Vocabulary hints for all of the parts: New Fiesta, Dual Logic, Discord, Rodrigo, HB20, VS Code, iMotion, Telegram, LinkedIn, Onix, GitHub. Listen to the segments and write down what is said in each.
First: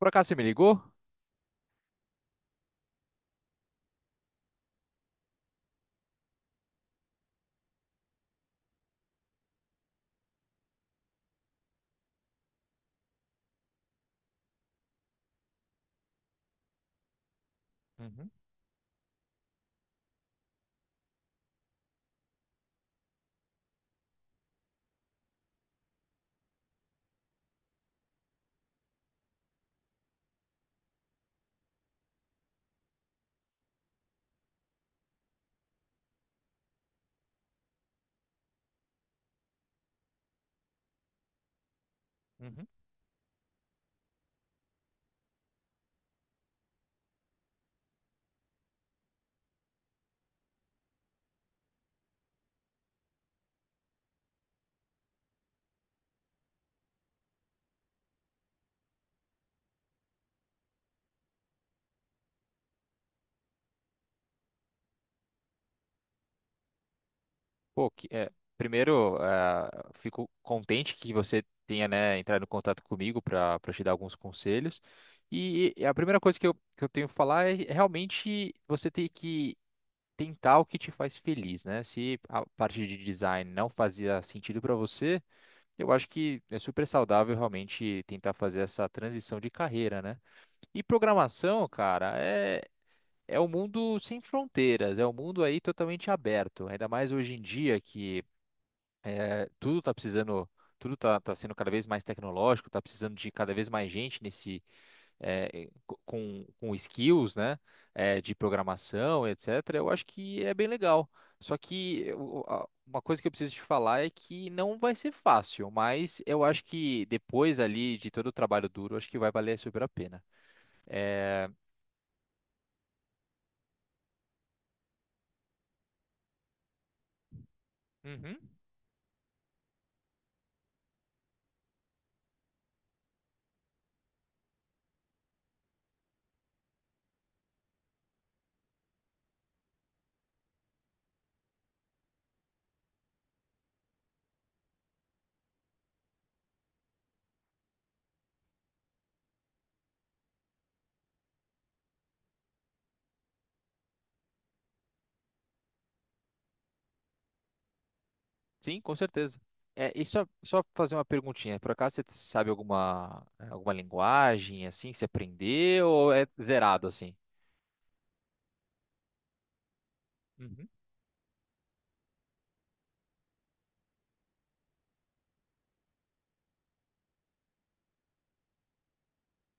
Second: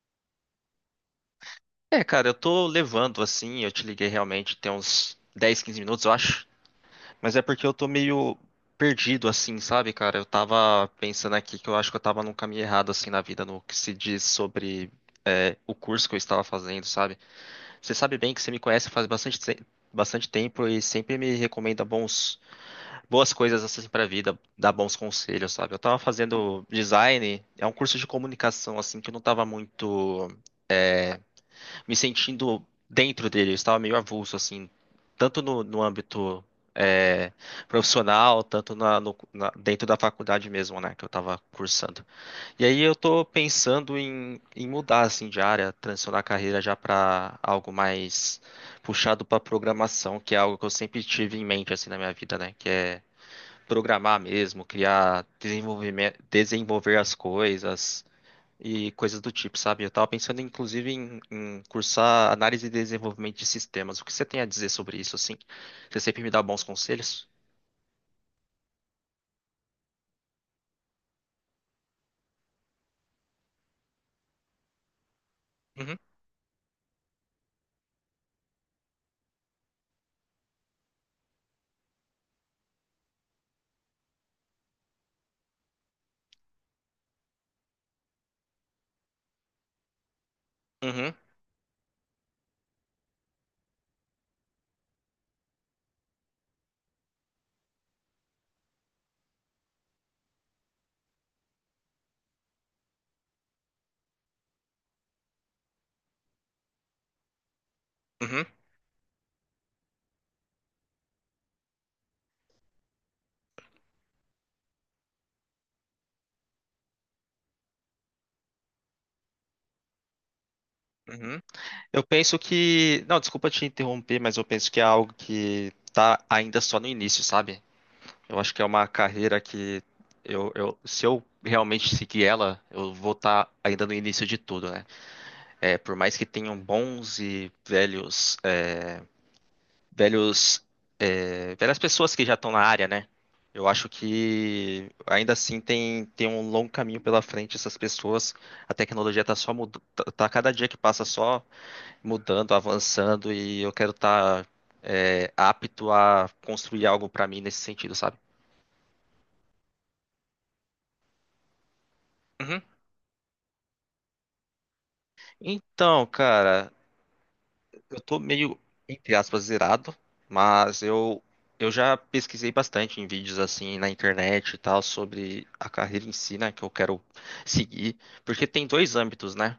Por acaso você me ligou? É, cara, eu tô levando assim, eu te liguei realmente tem uns 10, 15 minutos, eu acho. Mas é porque eu tô meio perdido assim, sabe, cara? Eu tava pensando aqui que eu acho que eu tava num caminho errado assim na vida, no que se diz sobre o curso que eu estava fazendo, sabe? Você sabe Uhum, bem que você me conhece faz bastante tempo e sempre me recomenda boas coisas assim pra vida, dá bons conselhos, sabe? Eu tava fazendo design, é um curso de comunicação assim que eu não tava muito me sentindo dentro dele, eu estava meio avulso, assim, tanto no âmbito é, profissional, tanto na, no- na- dentro da faculdade mesmo, né, que eu estava cursando. E uhum. aí eu tô pensando em mudar, assim, de área, transicionar a carreira já para algo mais puxado para programação, que é algo que eu sempre tive em mente, assim, na minha vida, né, que é programar mesmo, criar, desenvolvimento, desenvolver as coisas, e coisas do tipo, sabe? Eu tava pensando, inclusive, em cursar análise e desenvolvimento de sistemas. O que você tem a dizer sobre isso, assim? Você sempre me dá bons conselhos? Pô, que, é, primeiro, ah, fico contente que você tenha, né, entrado em contato comigo para te dar alguns conselhos. E a Uhum, primeira coisa que eu tenho que falar é realmente você ter que tentar o que te faz feliz, né? Se a parte de design não fazia sentido para você, eu acho que é super saudável realmente tentar fazer essa transição de carreira, né? E uhum, programação, cara, é um mundo sem fronteiras, é um mundo aí totalmente aberto, ainda mais hoje em dia que eh, tudo está precisando Tudo está sendo cada vez mais tecnológico, está precisando de cada vez mais gente nesse, com skills, né, de uhum, programação, etc., eu acho que é bem legal. Só que eu- a- uma coisa que eu preciso te falar é que não vai ser fácil, mas eu acho que depois ali de todo o trabalho duro, acho que vai valer super a pena. uhum. É, Eu penso que. Não, desculpa te interromper, mas eu penso que é algo que tá ainda só no início, sabe? uhum, Eu acho que é uma carreira que se eu realmente seguir ela, eu vou estar ainda no início de tudo, né? É, por mais que tenham bons e velhos pelas pessoas que já estão na área, né? Eu acho que ainda assim tem um longo caminho pela frente essas pessoas. A tecnologia está só mudando, tá cada dia que passa só mudando, avançando e eu quero estar apto a construir algo para mim nesse sentido, sabe? sim, com certeza. É, e só fazer uma perguntinha, por acaso você sabe Uhum. alguma linguagem assim que você aprendeu Então, ou é cara, zerado assim? eu tô meio, entre aspas, zerado, Uhum, mas eu, eu já pesquisei bastante em vídeos assim na internet e tal sobre a carreira em si, né, que eu quero seguir, porque tem dois âmbitos, né?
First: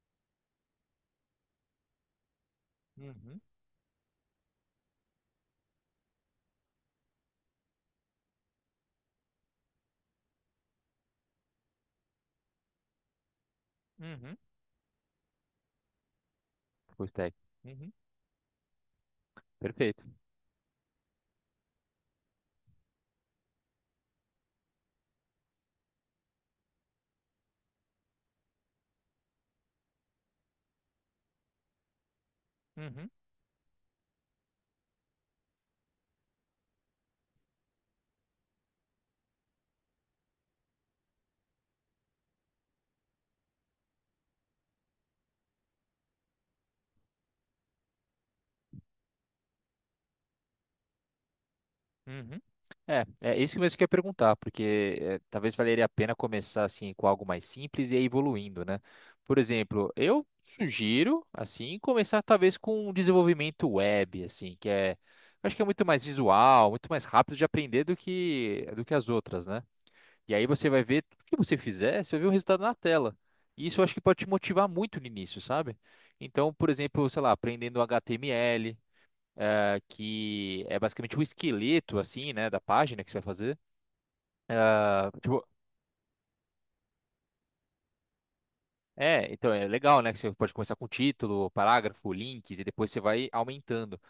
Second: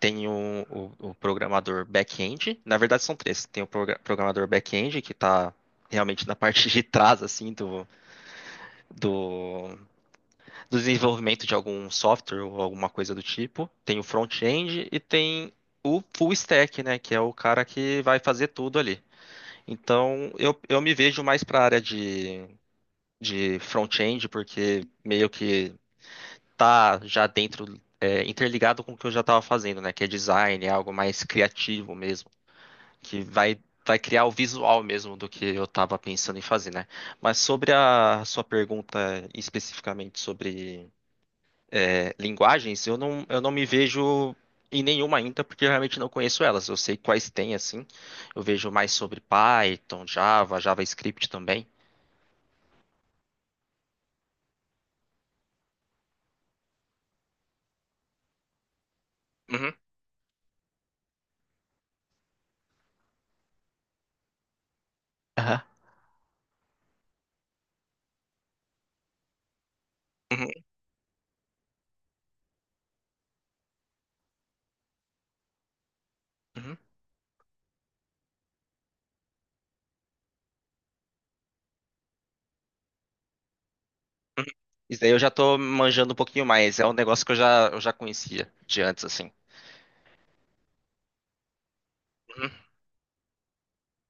Tem o programador back-end, na verdade são uhum, três. Tem o programador back-end, que tá realmente na parte de trás, assim, do, do desenvolvimento de algum software ou alguma coisa do tipo. Tem o uhum. front-end e tem o full stack, né, Full que é o stack. cara Uhum, que vai fazer tudo ali. perfeito. Então, eu me vejo mais para a área de front-end, porque meio que tá já dentro, é, interligado com o que eu já estava fazendo, né? Que é design, é algo mais criativo mesmo, Uhum. que vai criar o visual mesmo do que eu estava pensando em fazer, né? Mas sobre a sua pergunta especificamente sobre linguagens, eu não me vejo em nenhuma ainda, porque eu realmente não conheço elas. Eu sei quais tem, assim. Eu vejo mais sobre Python, Java, JavaScript também. Uhum. É isso que mesmo que eu ia perguntar, porque é, talvez valeria a pena começar assim com algo mais simples e ir evoluindo, né? Por Uhum, exemplo, eu sugiro assim começar talvez com um desenvolvimento web, assim, que é, acho aham. que é muito mais visual, muito mais rápido de aprender do que as outras, né? E aí Uhum, você vai ver tudo que você fizer, você vai ver o resultado na tela. E isso eu acho que pode te motivar muito no início, sabe? Então, por uhum, exemplo, sei lá, aprendendo HTML, que é basicamente o esqueleto, assim, né, da página que você vai fazer. uhum. Isso Ah, daí eu já tipo, tô manjando um pouquinho mais. É um negócio que eu já conhecia de antes, é, assim. então é legal, né, que você pode começar com título, parágrafo, Uhum, links, e depois você vai aumentando.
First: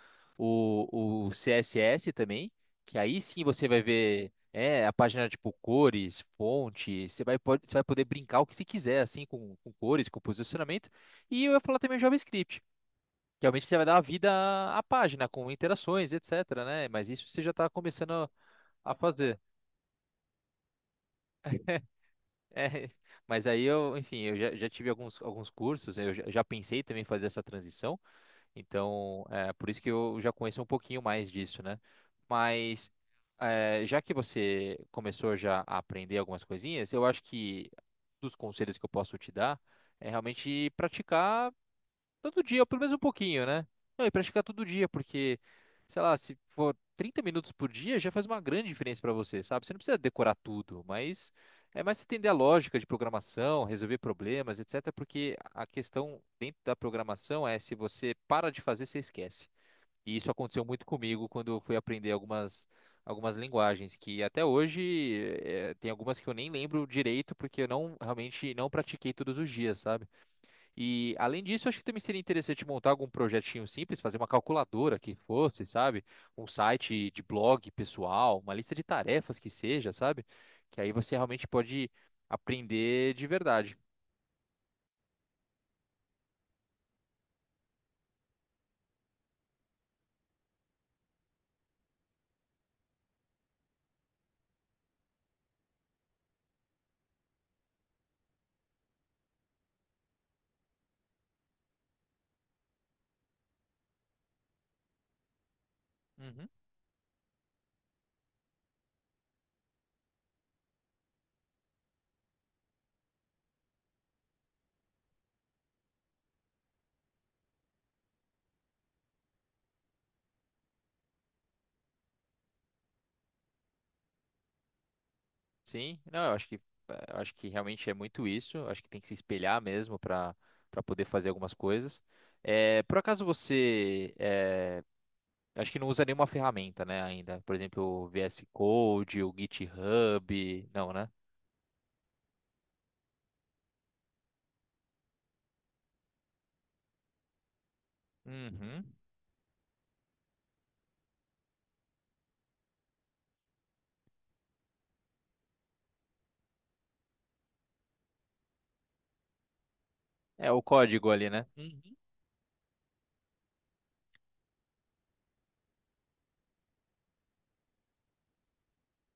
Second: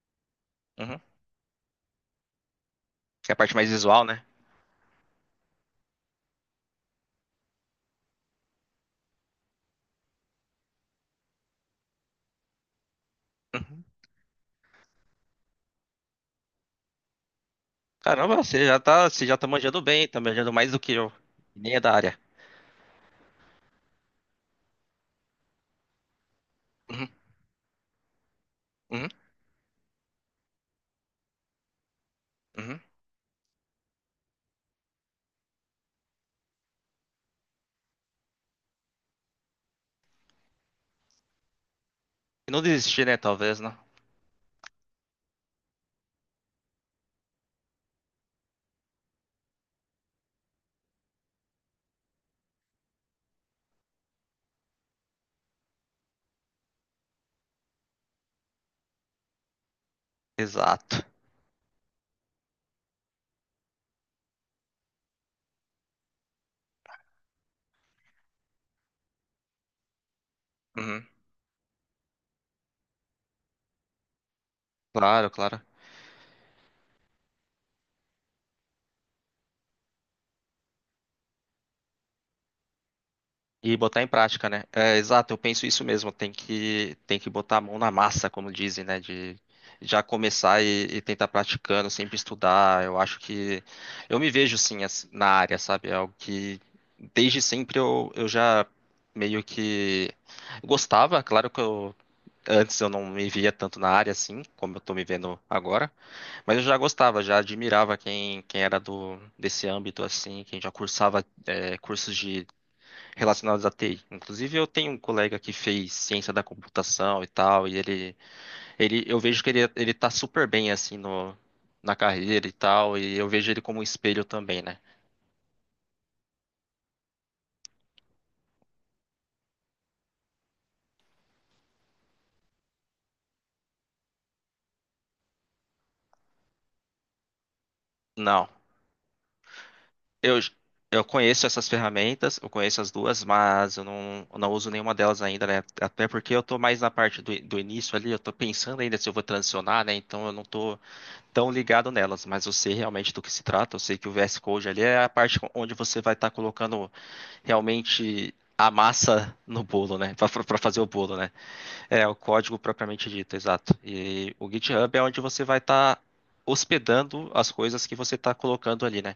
uhum. O CSS também, que aí Que é a sim parte você mais vai visual, né? ver, é, a página, tipo, cores, fonte, você vai poder brincar o que você quiser, assim, com cores, com posicionamento. E eu ia falar também o JavaScript, que realmente você Uhum. vai dar uma vida à página, com interações, etc, né? Mas isso você já está começando a Caramba, a você já fazer. tá manjando bem, tá manjando mais do que eu. E nem é da área. É, mas aí eu, enfim, eu já, já, tive alguns cursos, né, eu já pensei também em Uhum, fazer essa transição, uhum, então é por isso que eu já conheço um pouquinho mais disso, né? uhum. Mas é, já que você começou já a aprender algumas coisinhas, eu acho que dos conselhos que eu posso te dar é realmente praticar todo E dia, não ou pelo menos um desistir, né? pouquinho, Talvez, né? né? Não, e praticar todo dia, porque, sei lá, se for 30 minutos por dia, já faz uma grande diferença para você, sabe? Você não precisa decorar tudo, mas é mais você entender a lógica de programação, resolver problemas, etc. Porque a questão dentro da programação é se você para de fazer, você esquece. E isso aconteceu muito Exato. comigo quando eu fui aprender algumas linguagens, que até hoje tem algumas que eu nem lembro direito, porque eu não realmente não pratiquei todos os dias, sabe? Uhum. E além disso, acho que também seria interessante montar algum projetinho simples, fazer uma calculadora que Claro, claro. fosse, sabe? Um site de blog pessoal, uma lista de tarefas que seja, sabe? Que aí você realmente pode aprender de verdade. E botar em prática, né? É, exato, eu penso isso mesmo. Tem que botar a mão na massa, como dizem, né? De já começar e tentar praticando, sempre estudar. Eu acho que eu me vejo na área, sabe? É algo que desde sempre eu já meio que gostava. Claro que eu antes eu não me via tanto na área assim, como eu tô me vendo agora, Uhum. mas eu já gostava, já admirava quem era do desse âmbito assim, quem já cursava cursos de relacionados à TI. Inclusive, eu tenho um colega que fez ciência da computação e tal, ele eu vejo que ele tá super bem assim no, na carreira e tal, e eu vejo ele como um espelho também, né? Sim, não, eu acho que realmente é muito isso. Eu acho que tem que se espelhar mesmo para poder fazer algumas coisas. É, por acaso você é, acho que não usa nenhuma ferramenta, né, ainda? Por exemplo, o VS Não, Code, o eu, GitHub, não, eu né? conheço essas ferramentas, eu conheço as duas, mas eu não uso nenhuma delas ainda, né? Até porque eu tô mais na parte do início ali, eu tô pensando Uhum. ainda se eu vou transicionar, né? Então eu não tô tão ligado nelas, mas eu sei realmente do que se trata, eu sei que o VS Code ali é a parte onde você vai estar colocando realmente a massa no bolo, né? É Para o fazer o código bolo, ali, né? né? Uhum. É o código propriamente dito, exato. E o GitHub é onde você vai estar hospedando as coisas que você está colocando ali, né?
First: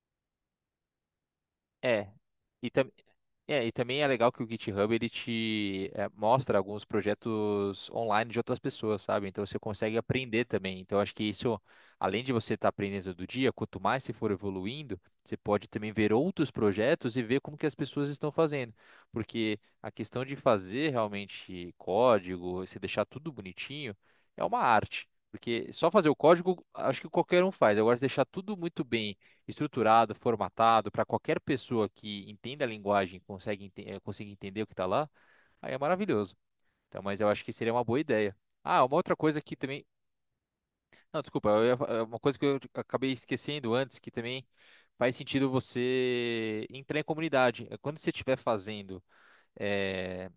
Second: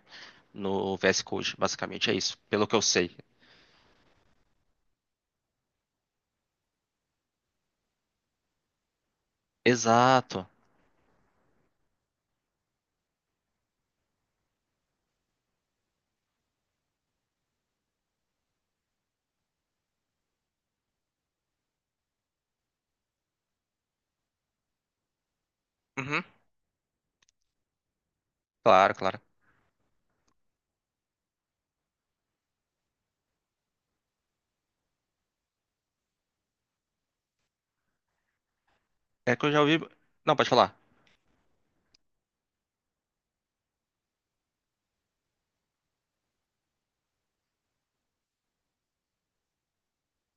No VS Code, É. basicamente é isso, pelo E, que eu tam- sei. e também é legal que o GitHub ele te mostra alguns projetos online de outras pessoas, sabe? Então você consegue aprender Exato. também. Então acho que isso, além de você estar aprendendo todo dia, quanto mais você for evoluindo, você pode também ver outros projetos e ver como que as pessoas estão fazendo. Porque a questão de fazer realmente código, você deixar tudo bonitinho, é uma arte. Porque só fazer o Uhum. código, acho que qualquer um faz. Agora, se deixar tudo muito Claro, bem claro. estruturado, formatado, para qualquer pessoa que entenda a linguagem e consiga entender o que está lá, aí é maravilhoso. Então, mas eu acho que seria uma boa ideia. Ah, uma outra É coisa que eu que já ouvi. também. Não, pode falar. Não, desculpa, eu ia fa- eh, uma coisa que eu acabei esquecendo antes, que também faz sentido você entrar em comunidade. Quando você estiver fazendo eh,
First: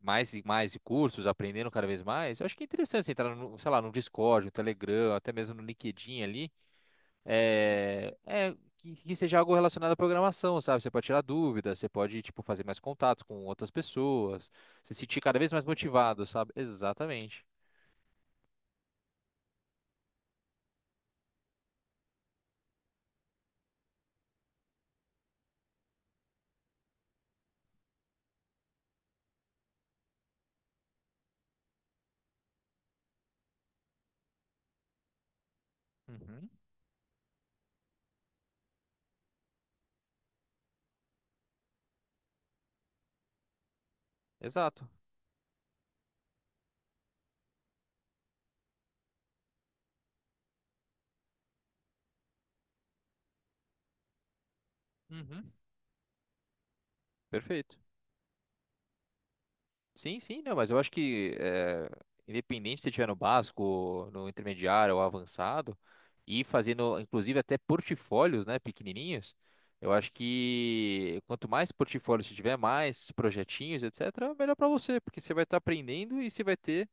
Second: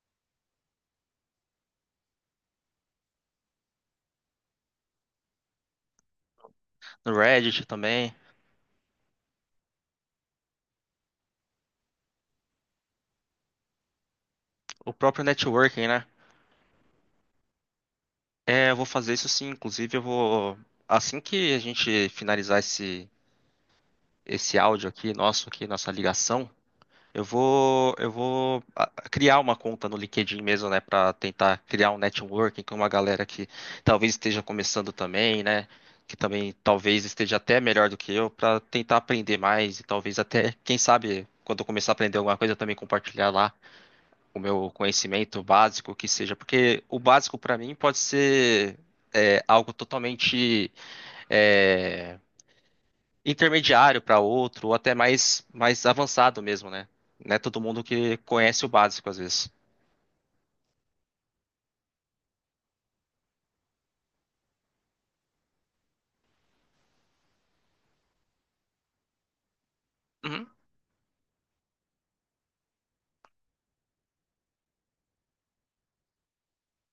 mais e mais cursos, aprendendo cada vez mais, eu acho que é interessante você entrar no, sei lá, no Discord, no Telegram, até mesmo no LinkedIn ali No Reddit também. que seja algo relacionado à programação, sabe? Você pode tirar dúvidas, você pode, tipo, fazer mais contatos com outras pessoas, O se sentir próprio cada vez mais networking, né? motivado, sabe? Exatamente. É, eu vou fazer isso sim. Inclusive, eu vou. Assim que a gente finalizar esse áudio aqui, nosso aqui, nossa ligação, eu vou, eu vou criar uma conta no LinkedIn mesmo, né, para tentar criar um networking com uma galera que talvez esteja começando também, né, que Uhum, também talvez esteja até melhor do que eu, para tentar aprender mais e talvez até, quem sabe, quando eu começar a aprender alguma coisa, eu também compartilhar lá o meu exato. conhecimento básico, que seja, porque o básico para mim pode ser algo totalmente é, intermediário para outro, ou até mais, Uhum, mais avançado mesmo, né? Não é todo perfeito. mundo que conhece o básico às vezes. Sim, sim, não, mas eu acho que independente se estiver no básico, no intermediário ou avançado, e fazendo, inclusive, até portfólios, né, pequenininhos, eu acho Uhum, que quanto mais portfólios você tiver, mais projetinhos, etc., melhor para você, porque você vai estar aprendendo e você vai ter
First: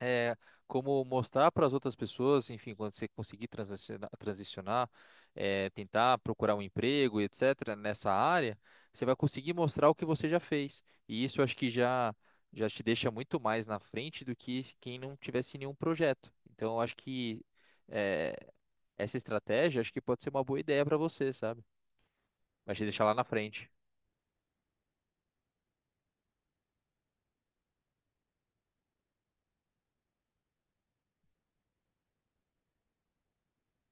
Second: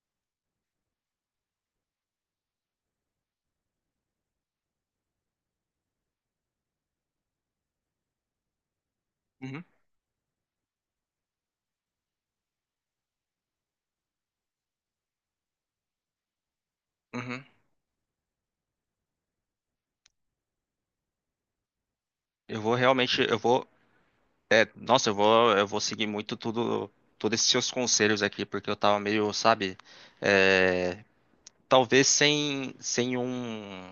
é, como mostrar para as outras pessoas, enfim, quando você conseguir transicionar, transicionar, tentar procurar um emprego, etc., nessa área, você vai conseguir uhum, mostrar o que você já fez. E isso eu acho que já, te deixa muito mais na frente do que quem não tivesse nenhum projeto. Então, eu acho que uhum. é, essa estratégia acho que pode ser uma boa ideia para você, sabe? Eu vou Vai te deixar lá realmente, na eu vou, frente, eu vou seguir muito tudo, todos esses seus conselhos aqui, porque eu tava meio, sabe, é, talvez sem um,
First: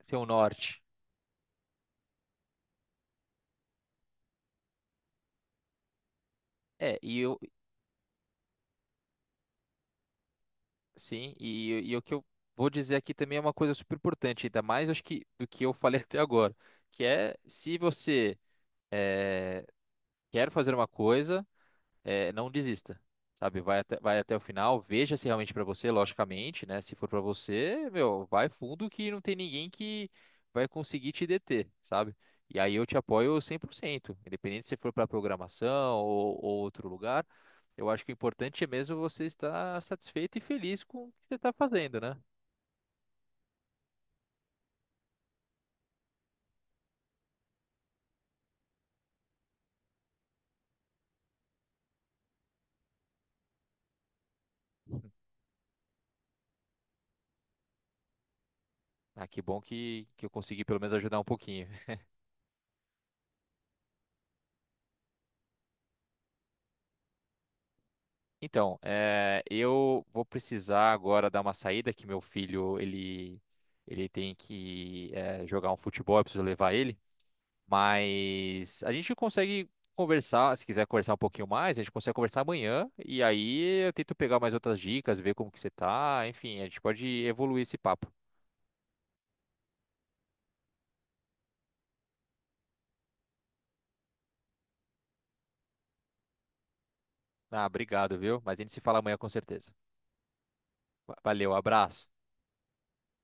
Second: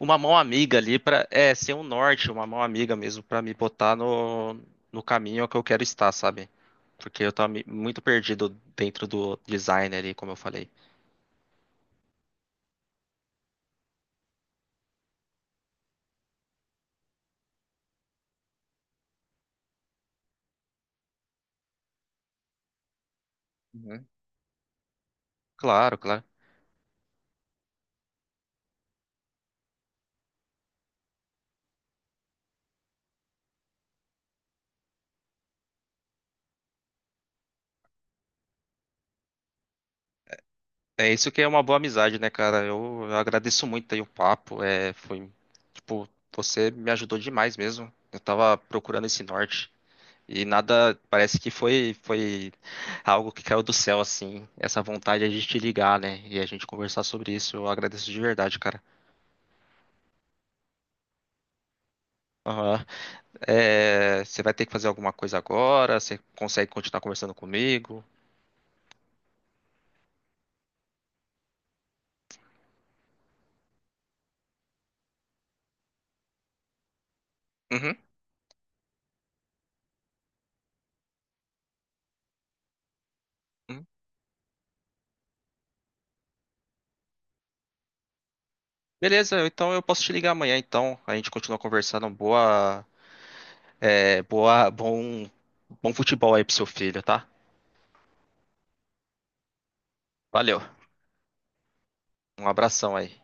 uma ser um mão amiga norte. ali para, é, sem um norte, uma mão amiga mesmo para me botar no, no caminho que eu quero estar, sabe? É, Porque e eu tava muito perdido dentro do design ali, como eu falei. Sim, e o que eu vou dizer aqui também é uma coisa super importante, ainda mais acho que do que eu falei até agora, que é se você eh, quer fazer uma coisa, não desista, sabe? Vai até, Uhum. vai até o final, veja se realmente para você, Claro, claro. logicamente, né? Se for para você, meu, vai fundo que não tem ninguém que vai conseguir te deter, sabe? E aí eu te apoio 100%, independente se for para programação ou, outro lugar. Eu acho que o importante é mesmo você estar satisfeito e feliz com o É que isso você que é está uma boa fazendo, né? amizade, né, cara? Eu agradeço muito aí o papo. É, foi, tipo, você me ajudou demais mesmo. Eu tava procurando esse norte e nada, parece que foi algo que caiu do céu, assim. Essa vontade de a gente ligar, né? E a gente conversar sobre isso. Eu agradeço de verdade, cara. Ah, que bom que, eu consegui pelo menos ajudar um pouquinho. Aham. É, você vai ter que fazer alguma coisa agora? Você consegue continuar conversando comigo? Então, eu vou precisar agora dar uma saída, que meu filho, ele tem que jogar um futebol, eu preciso levar ele, Uhum. mas a gente consegue conversar, se quiser conversar um pouquinho mais, a gente consegue conversar amanhã, e aí Uhum. eu tento pegar mais outras dicas, ver como que você tá, enfim, a gente pode evoluir esse papo. Beleza, então eu posso te ligar amanhã, então. A gente continua conversando. Boa. É, bom, bom futebol aí pro seu filho, tá? Ah, obrigado, viu? Mas a gente se fala amanhã com certeza. Valeu. Valeu, abraço. Um abração aí.